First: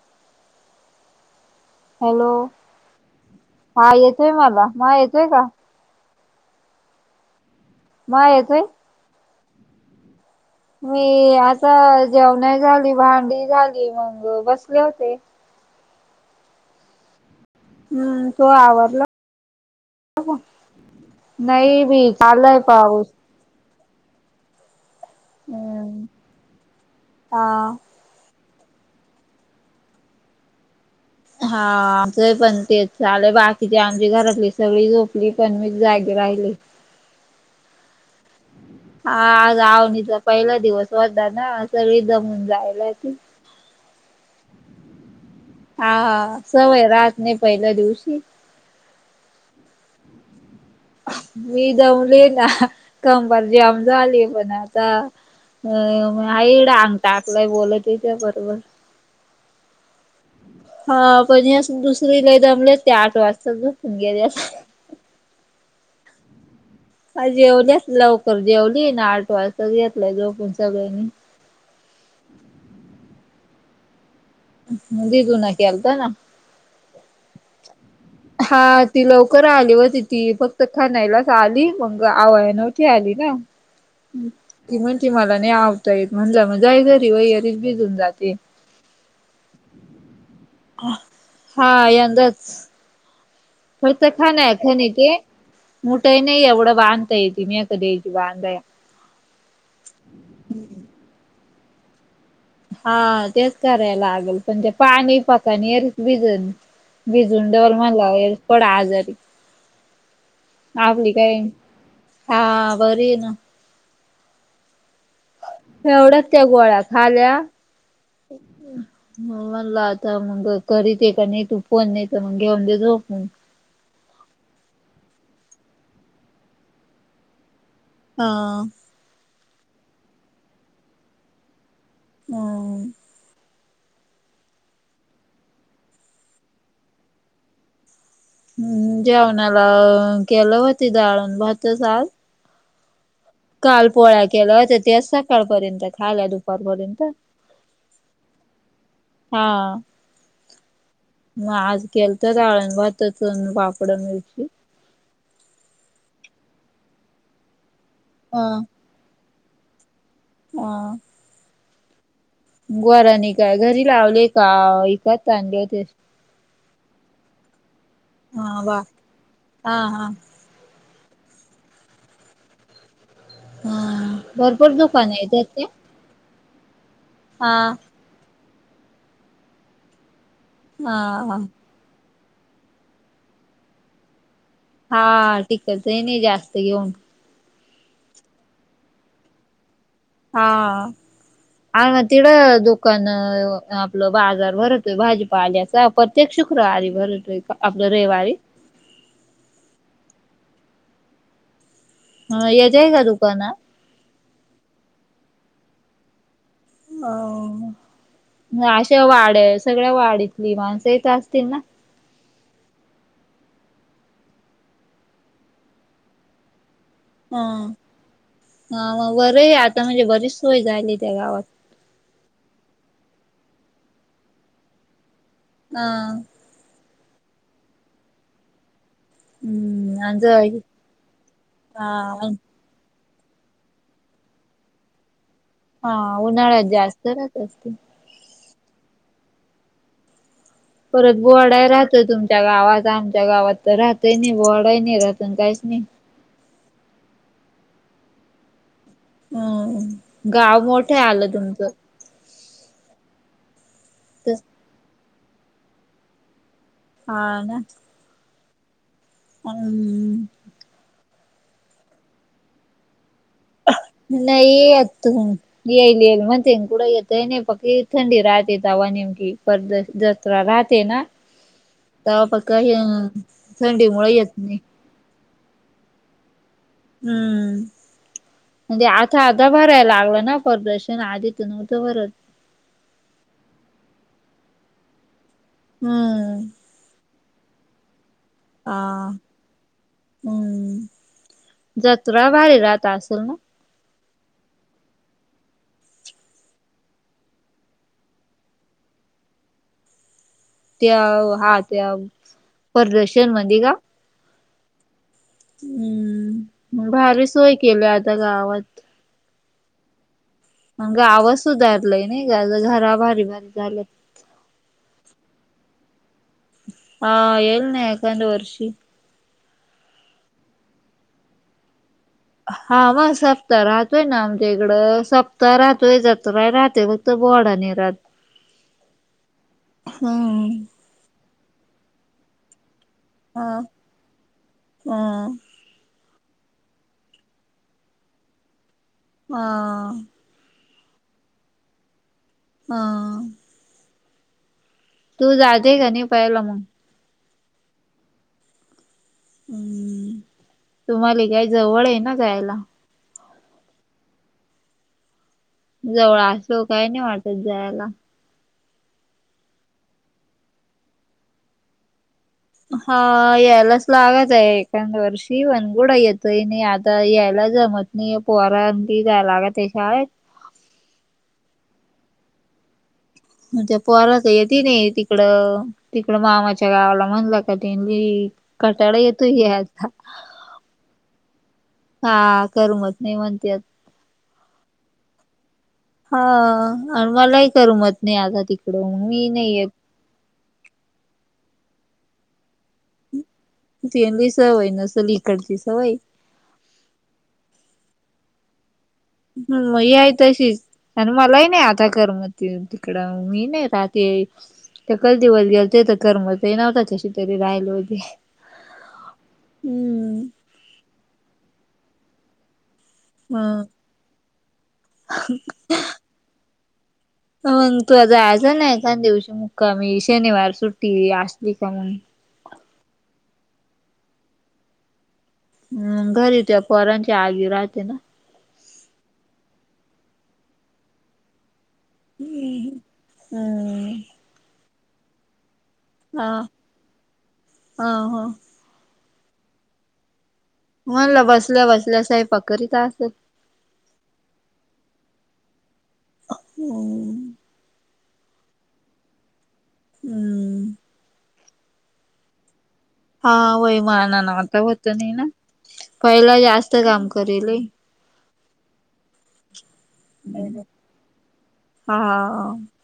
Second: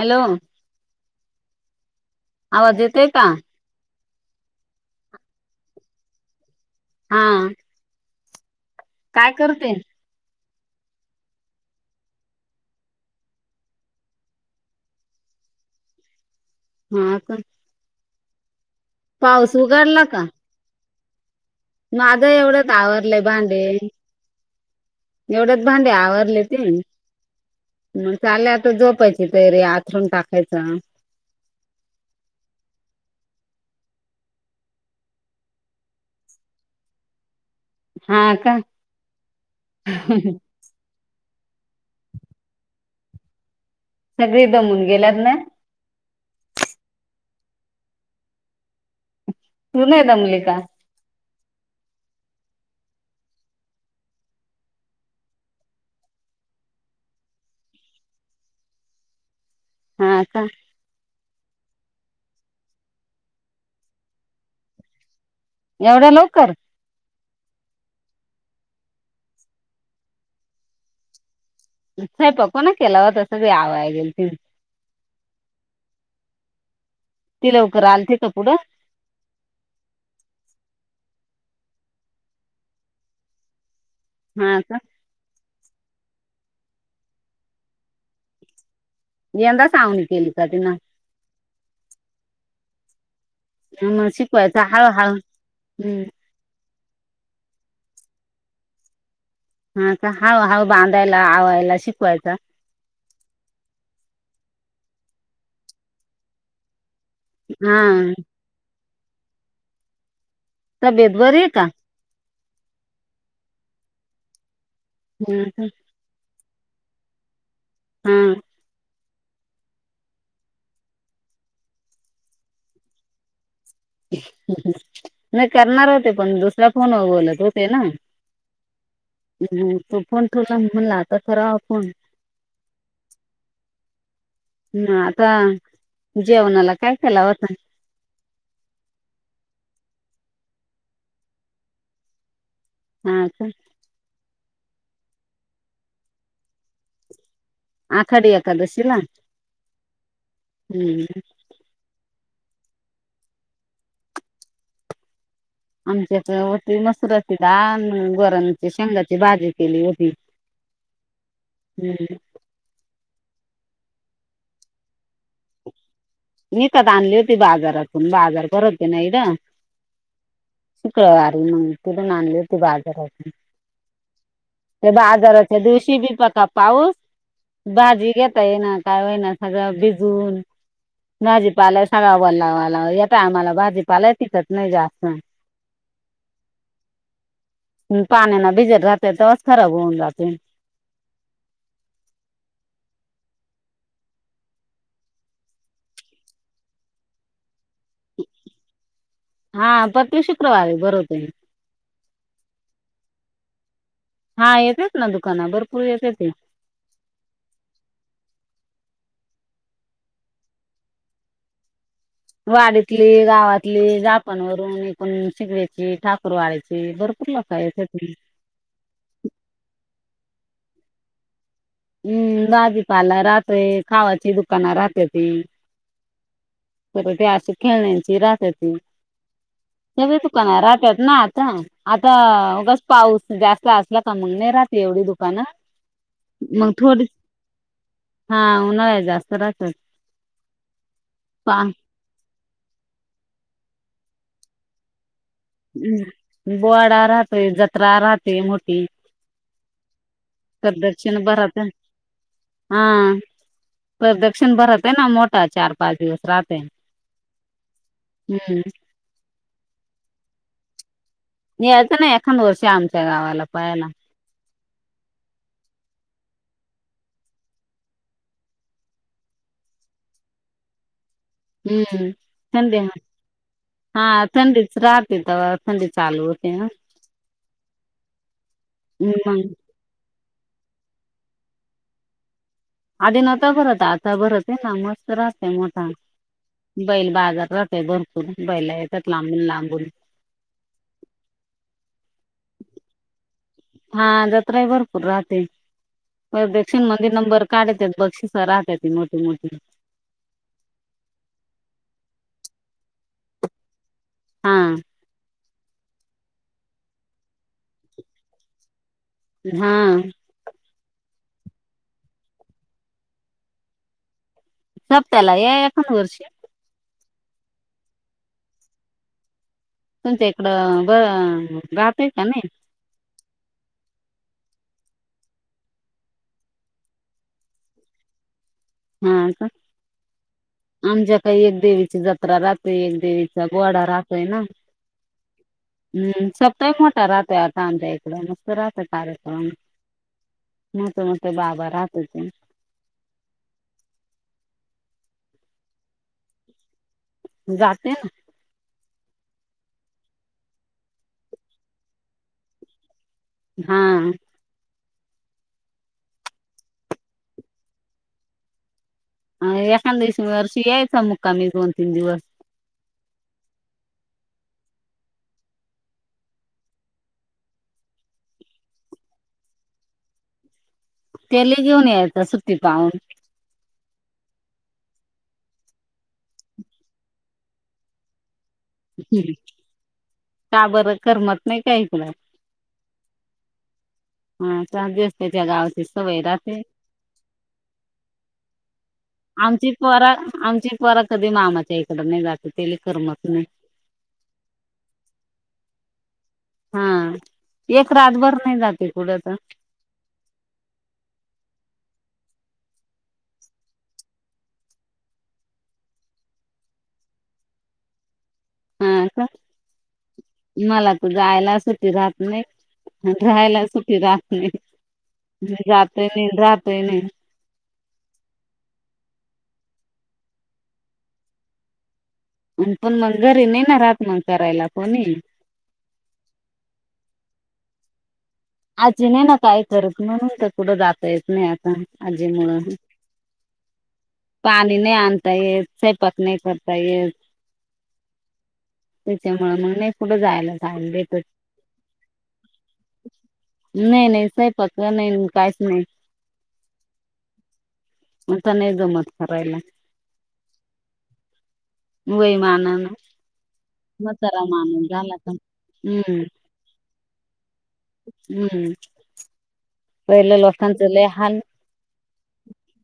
Hello!.. hello आवाज येतय का? हा येतोय मला, हा येतोय का? हा.. हा येतोय? काय करते? मी.. आता जेवन झाली, भांडी झाली.. मग बसले होते. हा.. का हम्म.. तू आवरल? पाऊस उघडला का? नाही बी माझं चाललाय एवढ्यात पाऊस आवरलेत. भांडे.. एवढ्यात भांडे हम्म आवरले ती हा मग चाले झोपायची तयारी आथरून टाकायचं. हा.. आमच पण तेच झाले बाकीचे आमची घरातले सगळी झोपली पण मी जागी राहिले. हा का हा.. आज आवणीचा पहिला दिवस होता ना सगळी दमुन जायला ती सगळी दमून गेल्यात ना? हा.. हा.. सवय रात नाही पहिल्या दिवशी तू नाही दमली का? मी दमली ना.. ह्.. कंबर ज्याम झाली पण आता अ.. म. आईन अंग टाकलय बोलत होती बरोबर हा.. का हा.. पण अस दुसरी लई दमले ते आठ वाजता झोपून गेले असते. एवढ्या लवकर आज जेवलेच लवकर जेवली ना आठ वाजता घेतलाय झोपुन सगळ्यांनी. स्वयंपाक कोणा ना केला होता सगळे आवाय गेल ती. दीदु न केलत ना. ती लवकर आलती का पुढं? हा ती लवकर आली होती.. ती फक्त खानायलाच आली मग आवया नवती आली ना. ह ती म्हणती मला नाही आवता येत, म्हणलं मग जाय घरी [inaudible] घेऊन जाते. यंदा सावणी केली का तिनं? हा.. यंदाच फक्त मग खान आहे शिकवायचं खण ते हळूहळू हम्म मोठई नाही एवढं बांधता येते मी ए की याची बांधाया. हा.. का, हळू- हळू बांधायला आवायला शिकवायचा. हा.. तेच करायला लागेल पण ते पाणी पकानीरी भिजल. भिजून ठेवल हा म्हणलं [inaudible] पड आजारी. तब्येत आपली बरी काय..... आहे का हा बरी आहे ना हा.. हा.. एवढ्यात त्या गोळ्या खाल्या. हा मग म्हणला आता मग करीत का नाही तू फोन नाही तर मग घेऊन दे झोपून. ह्म्म्.. ह्म्म्.. नाही करणार होते पण दुसऱ्या फोनवर बोलत होते ना. हा.. ह्म्म्.. तो फोन ठुला अन म्हणल आता करावा फोन हा.. ह्म्म्म... आता जेवणाला काय केला होता? हम् जेवणाला केलं होती डाळ अन आज. हा का? काल पोळ्या केला तर ते सकाळपर्यंत खायल्या दुपारपर्यंत. आखाडी एकादशीला हा. हम्म. मग आज केलत डाळ ण भात पापडा मिरची. [unintelligible] अन त्याच्यावरती मस्तपैकी डाळ अन हा. वरण शेंगांची भाजी केली होती. हा. हमम. [unintelligible] विकत चांगले [unintelligible] मीकत आणली होती बाजारातून बाजार हा वा भरते नाही ईकड. हा हा शिकळ वारी मग ति पून आणली होती बाजारातून हा भरपूर [unintelligible] ते दुकान आहेत बाजाराच्या त्याचे? दिवशी बि पका पाऊस हा भाजी घेत ता ये ना काय व्हयीना सगळं भिजून हा भाजीपाला सगळा वला वला येत आम्हाला भाजीपाला टिकत नाही जा हा ठीकतही नाही जास्त घेऊन. हम पाण्याना बिजत राहते तेव्हाच खराब होऊन जाते. हा. आणि ना तिड दुकान आपलं बाजार भरतोय भाजीपाल्याचा तेक शुक्रवारी भरतोय आपलं रविवारी. हा प्रत्येक शुक्रवारी भरवतोय [unintelligible] दुकानात? हा येतेत ना दुकानात भरपूर येतेत. अ अशा वाढ्या सगळ्या वाढतली माणसंही येत असतील ना? वाडीतली गावातली जापांवरून एकूण शिग्याची ठाकूर वाढायची बर हा हा बर आता म्हणजे बरीच सोय झाली त्या गावात. हम्म बाजीपाला राहतय खावाची दुकान राहत्याती. हा. तर ते अस खेळण्याची राहत्याती. हम्म आणि [unintelligible] जळ पाऊस हा जास्त असला का मग नाही राहात एवढी दुकानं. हा उन्हाळात मग थोडी जास्त राहत असतील. हा उन्हाळ्यात जास्त राहत्यात. परत बोहाडाय राहतोय तुमच्या गावात आमच्या गावात तर राहतय नाही बोडाय नाही राहत काही [unintelligible] ह् बोवाडा राहतेय जत्रा राहतेय मोठी. हम गाव कोठे प्रदक्षिण आलं भरत तुमचं? हा तर प्रदक्षिण भरत आहे ना मोठा चार पाच दिवस राहतय. हा ना? हम्म. ह्म [unintelligible] यायच नाही एखाद वर्षी आमच्या गावाला पाहायला. नाही येत तुमी. येईल येईल म्हणते कुठं येत नाही पक्की थंडी राहते तवा नेमकी पद्धत राहते ना? हम्म तवा फक्त थंडी हा थंडीमुळे येत नाही. थंडीच रा तित थंडी चालू होते ना? हम्म म्हणजे आता मग आधा भरायला लागला ना. परर्दर्शन आदी च नव्हतं बरं. आधी नव्हतं भरत आता भरत आहे ना, मस्त राहते मोठा हम्म बैल बाजार भरपूर बैला हा. येतात लांबून- लांबून. हम्म जतरा भारी राहता असेल ना. हा जत्रा ही भरपूर राहते. प्रदर्शन मध्ये नंबर काढतेत बक्षिस राहतात मोठी मोठी. त्या हा त्या प्रदर्शन मध्ये का. हा हम्म मग भारी सोय केली आता गावात. हां मण गाव च सुधारलाय नाही ग घरा भारी झालंय. सप्ताला ए एण करस [inaudible] हा येईल ना एकांद वर्षी. तुमच्या इकडं बरं जात आहे का नाही. हा मग सप्ताह राहतोय ना, आमच्या इकडं सप्ताह राहतोय जत्रा राहते मग. फक्त घोडा नाही राहतं. हा का हम्म. आमच्या काही एक देवीची जत्रा राहते. एक देवीचा हा. घोडा राहतोय ना. हा. हम्म सप्ताहिक मोठा राहतोय आता आच्या इकडं मस्त राहतय कार्यक्रम. हा मोठे मोठे बाबा राहतेत. हां तू जाते क नाही पाहिलं मग. जाते ना. हम्म तुम्हाला काय जवळ आहे ना जायला. हा जवळ असं काही नाही वाटत जायला. अ एखाद दिवस वर्षी यायचा मुक्कामी दोन तीन दिवस. हा यायलाच लागत आहे एखद वर्षी वनगुडा येतय आणि आता यायला जमत. नाही पोहरा की काय लागतं [inaudible] तेले घेऊन यायचं सुट्ट पाहून. मग त्या पोहारच य ति नाही तिकडं. तिकडं मामाच्या म्हणलं त कटाळा येतोय यायचा. का बरं करमत नाही का इकडं. हा करमत नाही म्हणत्यात हा [unintelligible] दि असयच्या गावचं हा आणि मलाही करमत नाही आता तिकड म मी नाही येत. आमची पोरा आमची पोरं कधी मामाच्या इकडं नाही जाते ते करमत नाही. तनली सवय नसली कडची सवय हा एक रातभर नाही जाते कुढंच मग या तशीच आणि मलाही नाही आता करमत तिकडं मी नाही रात एकाच दिवस गेलते तर करमत ही नव्हत कशी तरी राहिले होते. हा का हम्म मला तू जायला सुट्टी राहत नाही. ह राहायला सुट्टी राहात नाही जात हि नाही राहत हि नाही. मग तू जायचं नायी का येकान दिवशी मुक्कामी शनिवार सुट्टी असली का म्हण. अन पण मग घरी नाही ना रात मग करायला कोणी. हम् घरी त्या पोरांच्या आई राहते ना. आजी नाही ना काय करत म्हणून तर कुढं जाता येत नाही आजी मुळ, हम्म पाणी नाही आणता येत. स्वयंपाक हा नाही करता येत, हा हा त्याच्यामुळ मग नाही कुठं जायला जायला देत म्हणलं बसल्या बसल्या स्वयंपाक करीत असत. नाही नाही स्वयंपाकच नाही न काहीच नाही. हम्. मनता नाई जमत करायला. हम्म. वय मानान हा वय मानान आता होत नाही ना का हम्म पहिला जास्त काम करीले. हम्म. पहिलं लोकांचं लय हाल, हा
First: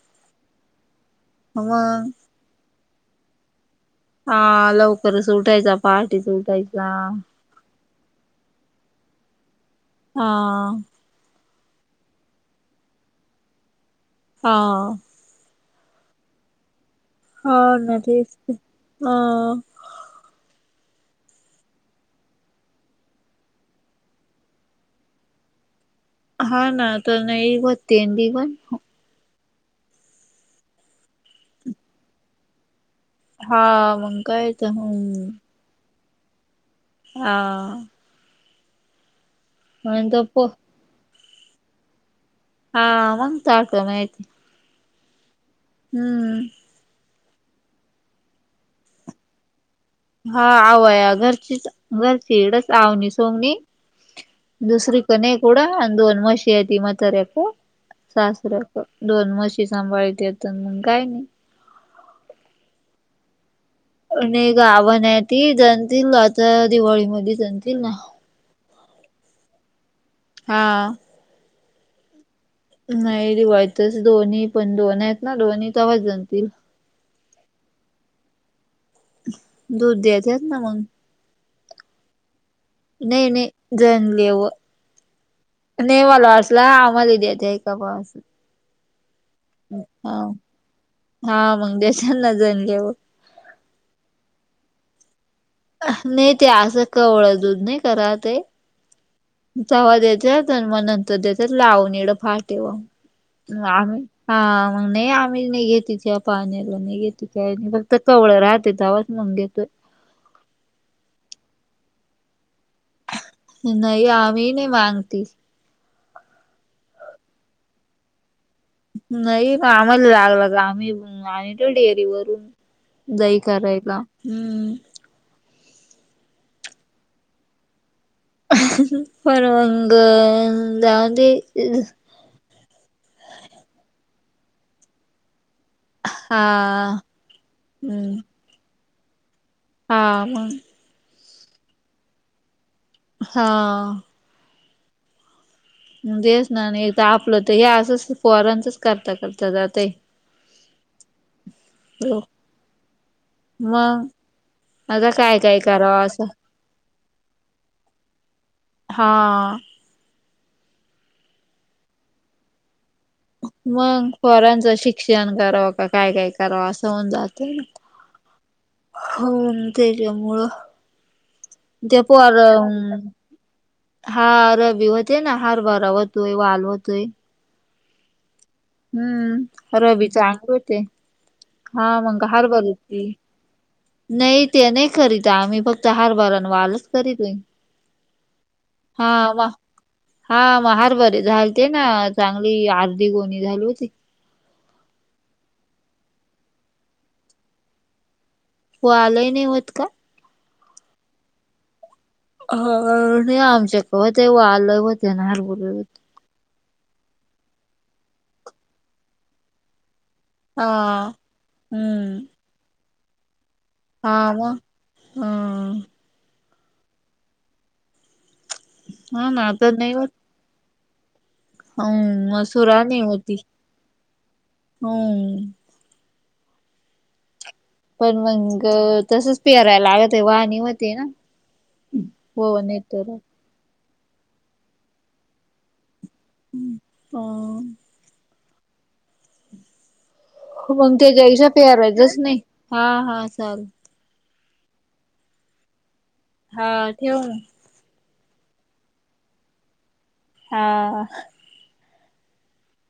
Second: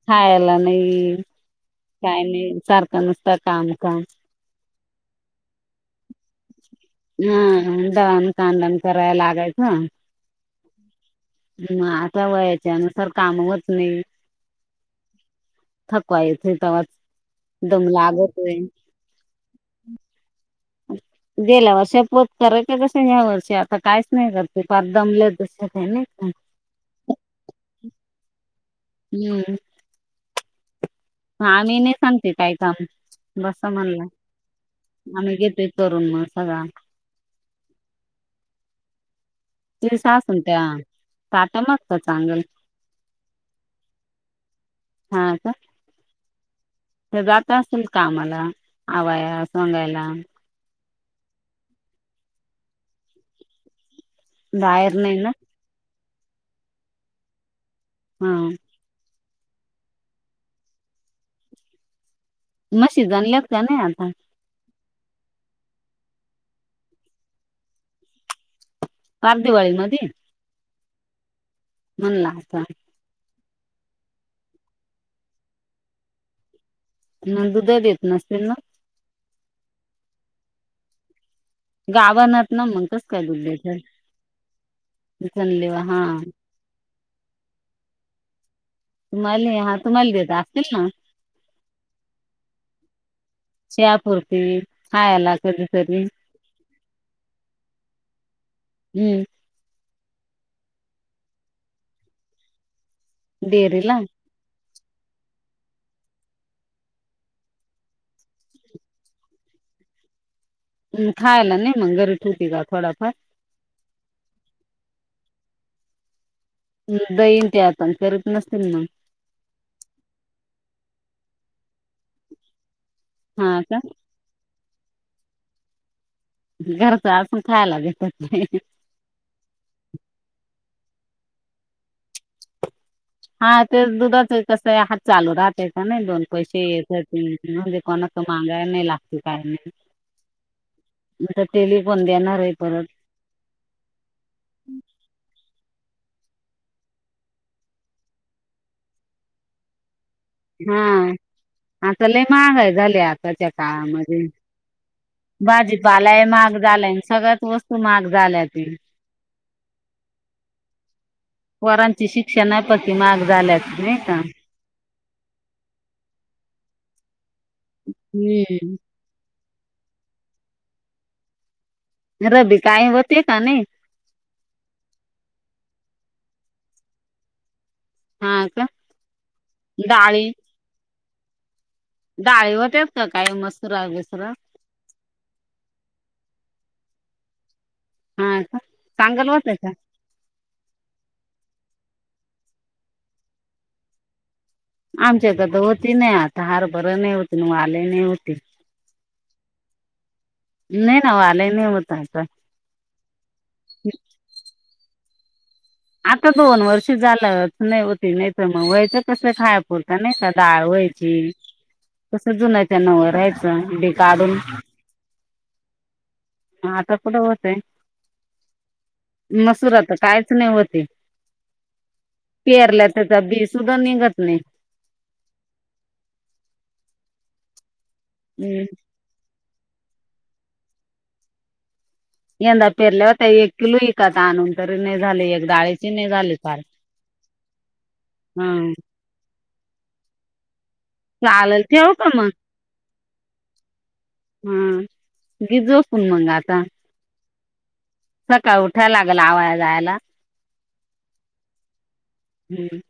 खायला नाही मग काय नाही सारखं नुसत काम काम हा लवकरच उटायचा पहाटीच उटायचा. अन दळन कांडन कराय लागायचं. हा. म आता वयाच्यानुसार काम व्हतं नाही. हा. थकवा येथे तेवाच हा दम ना तेच तर. लागतय अ. [unintelligible] गेल्या वर्ष पोत कराय क कस या वर्षी आता काहीच नाही करत फार दमलं तस का नाही का? हा ना तर नाही होते ती पण. हम्म. ह आम्ही नाही सांगते काय काम, हा बस म्हणल मग काय तर हम् आम्ही घेतोय करून मग सगळा हा. दिवसा म्हणत असून प त्या ताटा मगता चांगल हा मन ताक माहिती. हां का? हम्म. तर जात असतील कामाला आवया सांगायला. हा आवया घरचीच, घरची इड च आवनी सोमनी. बाहेर दुसरी नाही ना कने कुड अन दोन मशी यती मतार्याक हा सासर्याक. दोन मशी सांभाळतेेत आन मग काय गाही. म्हशी जमलेत का नाही आता? आणि गाबन ये ती जणतील आता दिवाळी मधी जणतील ना वो. [unintelligible] दिवाळी मधी. हां. म्हणला आता. नाही दिवाळीतच दोन्ही पण दोन आहेत ना दोन्ही त वजन दिल. नंदू ताई देत नसतील. दूध दचेत ना मग. नाही नाही जणले व [inaudible] ला आम्हाला देत्यात का [unintelligible] तुम्हाले हा तुम्हाले देत असतील ना. हा मग द्याच्याना जणल्यावर चहापूर्ती खायला. कधीतरी नाही ते असं कवळं दूध नाही का राते हम्म. चव्हा देत्यात आणि मग नंतर त्याच्यात लावून एवढं फाटेव, डेअरीला आम्ही हा मग नाही आम्ही नाही घेत, पाहण्याला नाही घेत काय नाही, फक्त कवळं राहते तवा मंगे देतोय. खायला नाही मंग घरी ठिवती होती का थोडाफार.? नाही आम्ही नाही मांगती दईन ते आता करीत नसतील मग. नाही, प आम्हाला लागला तर आम्ही आणीतो डेअरी वरून. दही हा का करायला, हम्म. घरचं असून खायला भेटत नाही. [unintelligible] हा ते दुधाच कसं, हात चालू राहते नाही दोन हा पैसे येत राते, म्हणजे कोणाच हम्म मागायला नाही लागते काही नाही. हा मंग. आता तेलेपण देणार आहे परत. हां. तेच ना, एक तर आपलं तर हे असं पोरांचच करता करता जातय. हा, आता लय महागाय झाली आताच्या काळामध्ये. अग काय काय करावं भाजीपाला ही असं म्हाग झालाय, अन सगळ्याच गोष्टी महाग झाल्याती. हां. पोरांची शिक्षनं पती माग मग पोरांचं शिक्षण करावं का काय काय करावं, असं हून जातय. हम्म. होय त्यच्यामुळं त्या पोर रबी काय होते का नाही हा रबी होते ना, हारबरा होतोय वाल होतोय. हा का. हम्म, रबी डाळी चांग होते. हां मंग डाळी हरबरे होत्यात ईकती, का काय मसुरा बिसुरा नाई ते नाही करीत आम्ही, फक्त हारभरान वालच करीतोय. हा का हा चांगलं वा होतं का हा मंग हरबरे झालते ना, चांगली अर्धी गोणी झाली होती‌. आमच्यात तर होतयी नाही आता, हारभरही नाही होती अन वालही नाही होती. वालही नाही होत का? नाही ना, वालही नाही होत आता. हां, नाही आमच्याकडं होते, वालही होते न हरभरे ही होते. आता दोन वर्ष झालं होत नाही,, होते नाही तर मग वयच कसं खाया पुुरत नाही का. डाळ हा व्हायची, हम्म कसं जुन त्या नवं राहायचं, बी हा काढून का.. हं. आता कुठं होतय, हा ना आता मसूरा नाही तर होत कायच नाही होते. हम्म मसुरा पेरल्या नाही त्याचा होती. बी सुद्धा निघत नाही. हम्म. पण मंग हम्म. तसच पेरायला लागत आहे वाहनी मती ना. हो यंदा नाही तर पेरल्यावरता एक किलो विकात आणनून तरी नाही झाले एक जाळी. तिनी झाली फार ह हा. मग त्याच्यापेक्षा चालेल ठेवू का पेरवायचंच मग नाही हा हा चाल. हा गिजो पण मंगाआ हा ठेव ना. सकाळ उठायला लागल आवाया जायला. हा. हम्म.